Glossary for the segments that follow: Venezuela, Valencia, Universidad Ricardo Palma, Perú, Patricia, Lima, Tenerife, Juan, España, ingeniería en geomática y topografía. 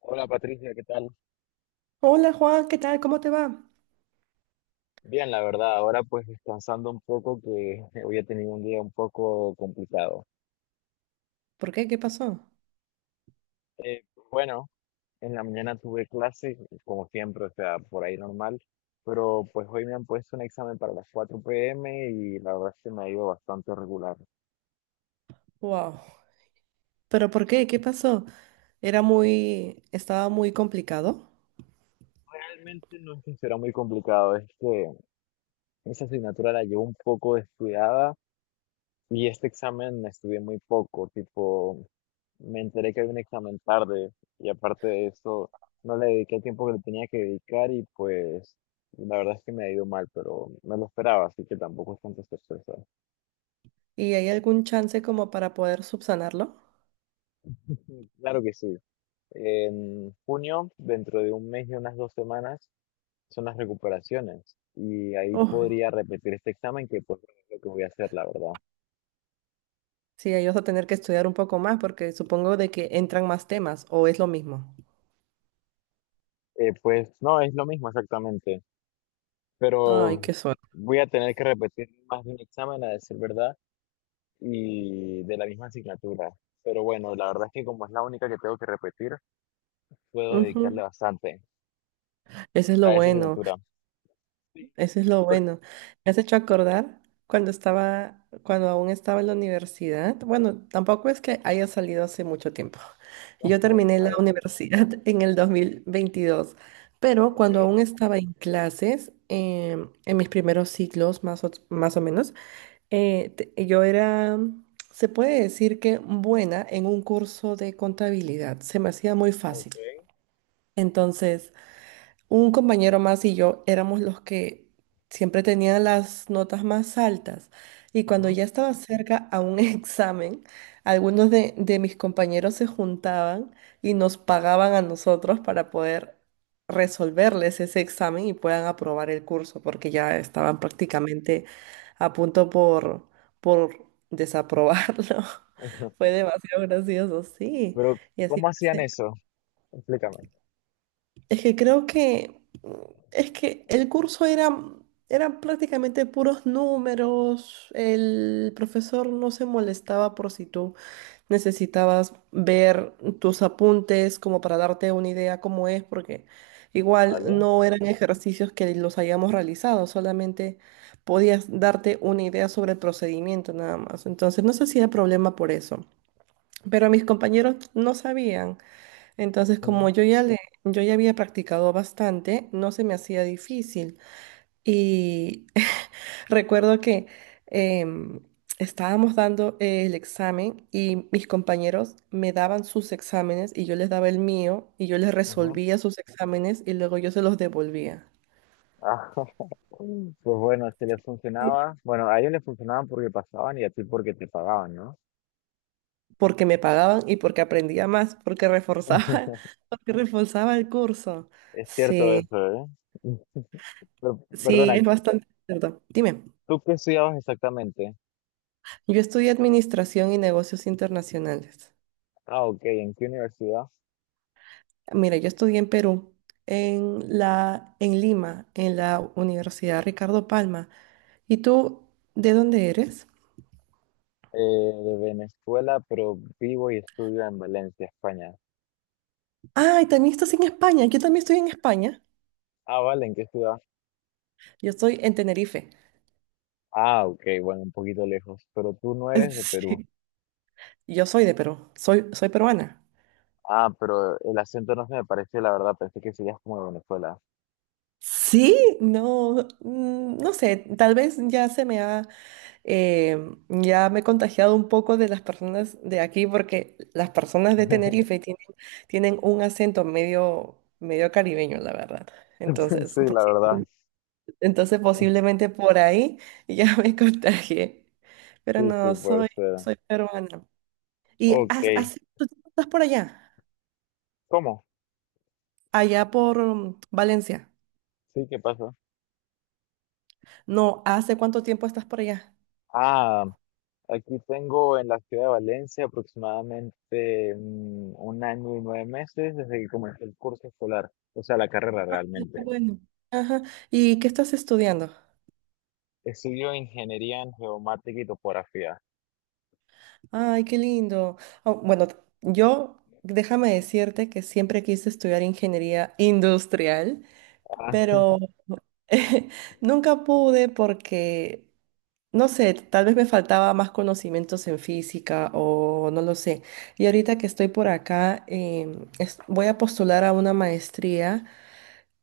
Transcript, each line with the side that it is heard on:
left: Hola Patricia, ¿qué tal?
right: Hola Juan, ¿qué tal? ¿Cómo te va?
left: Bien, la verdad, ahora pues descansando un poco que hoy he tenido un día un poco complicado.
right: ¿Por qué? ¿Qué pasó?
left: Eh, bueno, en la mañana tuve clase, como siempre, o sea, por ahí normal, pero pues hoy me han puesto un examen para las 4 p.m. y la verdad se me ha ido bastante regular.
right: Wow. ¿Pero por qué? ¿Qué pasó? Estaba muy complicado.
left: Realmente no es que será muy complicado, es que esa asignatura la llevo un poco descuidada. Y este examen estudié muy poco, tipo, me enteré que había un examen tarde y aparte de eso, no le dediqué el tiempo que le tenía que dedicar y pues la verdad es que me ha ido mal, pero me lo esperaba, así que tampoco es tanta sorpresa.
right: ¿Y hay algún chance como para poder subsanarlo?
left: Claro que sí. En junio, dentro de un mes y unas dos semanas, son las recuperaciones y ahí
right: Oh,
left: podría repetir este examen que pues es lo que voy a hacer, la verdad.
right: sí, ahí vas a tener que estudiar un poco más porque supongo de que entran más temas o es lo mismo.
left: Pues no, es lo mismo exactamente.
right: Ay,
left: Pero
right: qué suerte.
left: voy a tener que repetir más de un examen, a decir verdad, y de la misma asignatura. Pero bueno, la verdad es que como es la única que tengo que repetir, puedo
right: Ujú.
left: dedicarle bastante
right: Eso es lo
left: a esa
right: bueno.
left: asignatura. Sí.
right: Eso es lo
left: Pero-
right: bueno. Me has hecho acordar cuando aún estaba en la universidad. Bueno, tampoco es que haya salido hace mucho tiempo. Yo terminé la
left: Claro,
right: universidad en el 2022, pero
left: ok,
right: cuando aún estaba en clases, en mis primeros ciclos, más o menos, eh, te- yo era, se puede decir que buena en un curso de contabilidad. Se me hacía muy fácil.
left: ok.
right: Entonces, un compañero más y yo éramos los que siempre tenían las notas más altas. Y cuando
left: Ujú,
right: ya estaba cerca a un examen, algunos de mis compañeros se juntaban y nos pagaban a nosotros para poder resolverles ese examen y puedan aprobar el curso, porque ya estaban prácticamente a punto por desaprobarlo. Fue demasiado gracioso, sí.
left: pero,
right: Y así
left: ¿cómo hacían
right: fue.
left: eso? Explícame.
right: Es que creo que el curso era eran prácticamente puros números. El profesor no se molestaba por si tú necesitabas ver tus apuntes como para darte una idea cómo es, porque igual
left: ¿Vale?
right: no eran ejercicios que los hayamos realizado, solamente podías darte una idea sobre el procedimiento nada más. Entonces no se hacía problema por eso. Pero mis compañeros no sabían. Entonces,
left: Ujú,
right: como yo ya había practicado bastante, no se me hacía difícil. Y recuerdo que em, estábamos dando el examen y mis compañeros me daban sus exámenes y yo les daba el mío y yo les
left: ujú.
right: resolvía sus exámenes y luego yo se los devolvía.
left: Ah, pues bueno, se les
right: Sí,
left: funcionaba. Bueno, a ellos les funcionaban porque pasaban y a ti porque te pagaban, ¿no?
right: porque me pagaban y porque aprendía más, porque reforzaba, porque reforzaba el curso.
left: Es cierto
right: Sí,
left: eso, ¿eh? Pero,
right: sí,
left: perdona,
right: es bastante cierto. Dime.
left: ¿tú qué estudiabas exactamente?
right: Yo estudié Administración y Negocios Internacionales.
left: Ah, ok, ¿en qué universidad?
right: Mira, yo estudié en Perú, en Lima, en la Universidad Ricardo Palma. ¿Y tú de dónde eres?
left: De Venezuela, pero vivo y estudio en Valencia, España.
right: Ah, y también estás en España. Yo también estoy en España.
left: Ah, vale, ¿en qué ciudad?
right: Yo estoy en Tenerife.
left: Ah, ok, bueno, un poquito lejos, pero tú no eres de Perú.
right: Sí. Yo soy de Perú. Soy peruana.
left: Ah, pero el acento no se me pareció, la verdad, pensé que serías como de Venezuela.
right: Sí, no, no sé. Tal vez ya se me ha Eh, ya me he contagiado un poco de las personas de aquí porque las personas de Tenerife tienen un acento medio, medio caribeño, la verdad. Entonces,
left: Sí, la verdad.
right: posiblemente por ahí ya me contagié. Pero
left: Sí, sí,
right: no,
left: puede
right: soy,
left: ser.
right: soy peruana. ¿Y
left: Ok,
right: hace cuánto tiempo estás por allá?
left: ¿cómo?
right: Allá por Valencia.
left: Sí, ¿qué pasa?
right: No, ¿hace cuánto tiempo estás por allá?
left: Ah, aquí tengo en la ciudad de Valencia aproximadamente 1 año y 9 meses desde que comencé el curso escolar, o sea, la carrera
right: Qué
left: realmente.
right: bueno. Ajá. ¿Y qué estás estudiando?
left: Estudio ingeniería en geomática y topografía.
right: Ay, qué lindo. Ah, bueno, yo déjame decirte que siempre quise estudiar ingeniería industrial,
left: Ah,
right: pero nunca pude porque, no sé, tal vez me faltaba más conocimientos en física o no lo sé. Y ahorita que estoy por acá, voy a postular a una maestría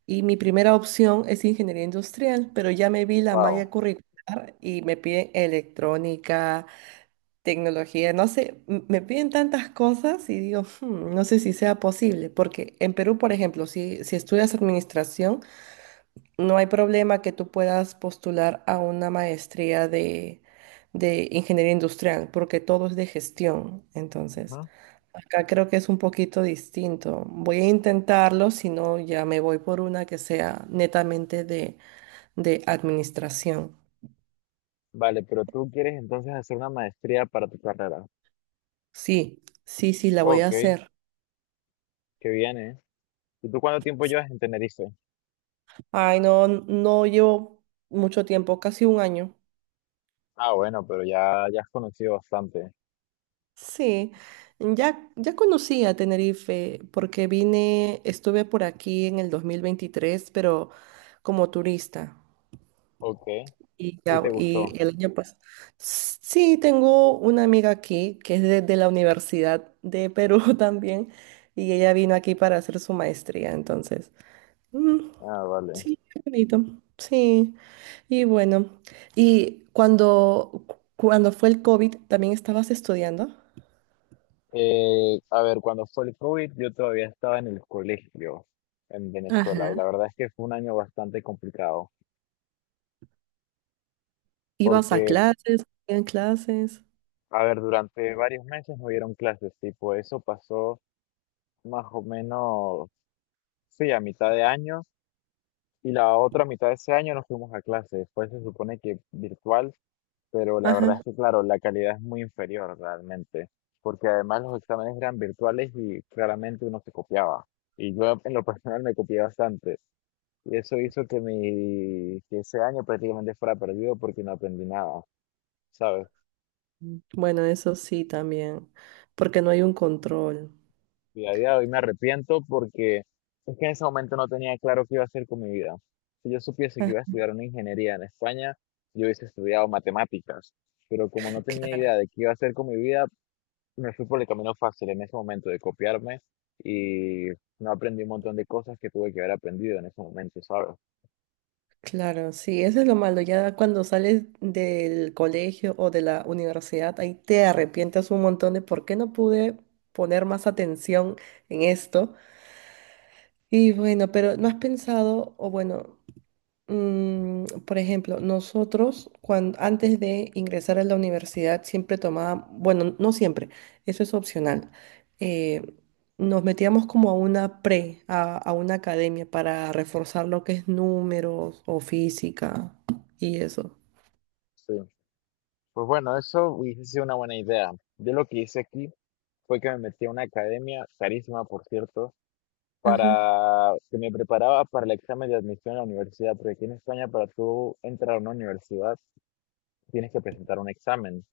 right: y mi primera opción es ingeniería industrial, pero ya me vi la
left: wow.
right: malla curricular y me piden electrónica, tecnología, no sé, me piden tantas cosas y digo, no sé si sea posible, porque en Perú, por ejemplo, si estudias administración, no hay problema que tú puedas postular a una maestría de ingeniería industrial, porque todo es de gestión. Entonces,
left: Ajá.
right: acá creo que es un poquito distinto. Voy a intentarlo, si no, ya me voy por una que sea netamente de administración.
left: Vale, pero tú quieres entonces hacer una maestría para tu carrera.
right: Sí, sí, sí, la voy a
left: Ok,
right: hacer.
left: qué bien, ¿eh? ¿Y tú cuánto tiempo llevas en Tenerife?
right: Ay, no, no llevo mucho tiempo, casi un año.
left: Ah, bueno, pero ya, ya has conocido bastante.
right: Sí, ya conocí a Tenerife porque vine, estuve por aquí en el 2023 pero como turista.
left: Ok,
right: Y,
left: ¿y
right: ya,
left: te
right: y
left: gustó?
right: el año pasado. Sí, tengo una amiga aquí que es de la Universidad de Perú también, y ella vino aquí para hacer su maestría, entonces. Mm,
left: Ah, vale.
right: sí, qué bonito. Sí. Y bueno, y cuando fue el COVID, ¿también estabas estudiando?
left: A ver, cuando fue el COVID, yo todavía estaba en el colegio en Venezuela y
right: Ajá.
left: la verdad es que fue un año bastante complicado
right: ¿Ibas a
left: porque,
right: clases? ¿En clases?
left: a ver, durante varios meses no hubieron clases, tipo, eso pasó más o menos, sí, a mitad de año y la otra mitad de ese año nos fuimos a clase. Después se supone que virtual, pero la verdad
right: Ajá.
left: es que, claro, la calidad es muy inferior realmente porque además los exámenes eran virtuales y claramente uno se copiaba. Y yo en lo personal me copié bastante. Y eso hizo que, mi, que ese año prácticamente fuera perdido porque no aprendí nada, ¿sabes?
right: Bueno, eso sí también, porque no hay un control.
left: Y a día de hoy me arrepiento porque es que en ese momento no tenía claro qué iba a hacer con mi vida. Si yo supiese que
right: Ah,
left: iba a estudiar una ingeniería en España, yo hubiese estudiado matemáticas. Pero como no tenía
right: claro,
left: idea de qué iba a hacer con mi vida, me fui por el camino fácil en ese momento de copiarme y no aprendí un montón de cosas que tuve que haber aprendido en ese momento, ¿sabes?
right: claro, sí, eso es lo malo. Ya cuando sales del colegio o de la universidad, ahí te arrepientes un montón de por qué no pude poner más atención en esto. Y bueno, pero ¿no has pensado, o bueno, por ejemplo, nosotros antes de ingresar a la universidad siempre tomábamos, bueno, no siempre, eso es opcional. eh, nos metíamos como a una academia para reforzar lo que es números o física y eso.
left: Sí. Pues bueno, eso hubiese sido una buena idea. Yo lo que hice aquí fue que me metí a una academia, carísima por cierto,
right: Ajá,
left: para que me preparaba para el examen de admisión a la universidad, porque aquí en España para tú entrar a una universidad tienes que presentar un examen.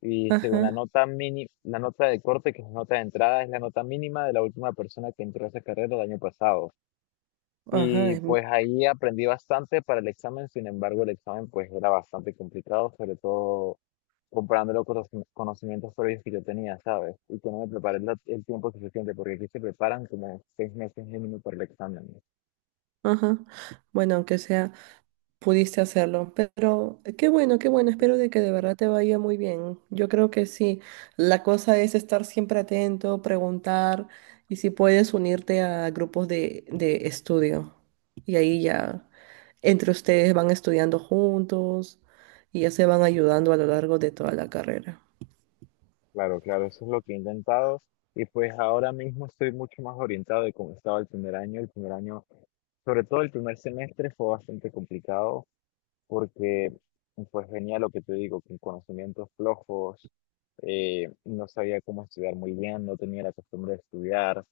left: Y según la
right: ajá,
left: nota mini, la nota de corte, que es la nota de entrada, es la nota mínima de la última persona que entró a esa carrera el año pasado.
right: ajá,
left: Y pues ahí aprendí bastante para el examen, sin embargo el examen pues era bastante complicado, sobre todo comparándolo con los conocimientos previos que yo tenía, ¿sabes? Y que no me preparé el tiempo suficiente, porque aquí se preparan como 6 meses mínimo para el examen.
right: ajá. Bueno, aunque sea, pudiste hacerlo. Pero qué bueno, qué bueno. Espero de que de verdad te vaya muy bien. Yo creo que sí. La cosa es estar siempre atento, preguntar y si puedes unirte a grupos de estudio. Y ahí ya entre ustedes van estudiando juntos y ya se van ayudando a lo largo de toda la carrera.
left: Claro, claro, eso es lo que he intentado. Y pues ahora mismo estoy mucho más orientado de cómo estaba el primer año. El primer año, sobre todo el primer semestre, fue bastante complicado porque pues venía lo que te digo, con conocimientos flojos, no sabía cómo estudiar muy bien, no tenía la costumbre de estudiar,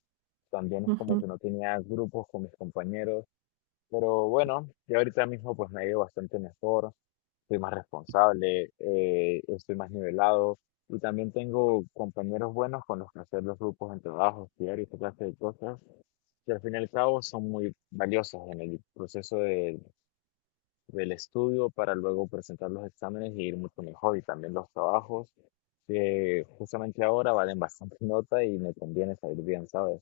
left: también es como
right: Ujú.
left: que no tenía grupos con mis compañeros. Pero bueno, yo ahorita mismo pues me he ido bastante mejor, soy más responsable, estoy más nivelado y también tengo compañeros buenos con los que hacer los grupos en trabajos, estudiar y esta clase de cosas que al fin y al cabo son muy valiosas en el proceso de- del estudio para luego presentar los exámenes y ir mucho mejor y también los trabajos que justamente ahora valen bastante nota y me conviene salir bien, ¿sabes?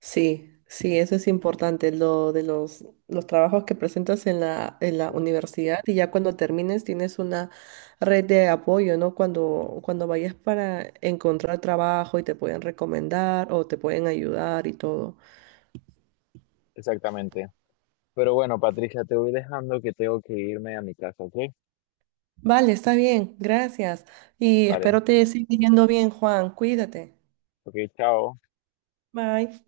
right: Sí, sí, eso es importante, lo de los trabajos que presentas en la universidad y ya cuando termines tienes una red de apoyo, ¿no? Cuando vayas para encontrar trabajo y te pueden recomendar o te pueden ayudar y todo.
left: Exactamente. Pero bueno, Patricia, te voy dejando que tengo que irme a mi casa, ¿ok?
right: Vale, está bien, gracias. Y
left: Vale,
right: espero te siga yendo bien, Juan. Cuídate.
left: ok, chao.
right: Bye.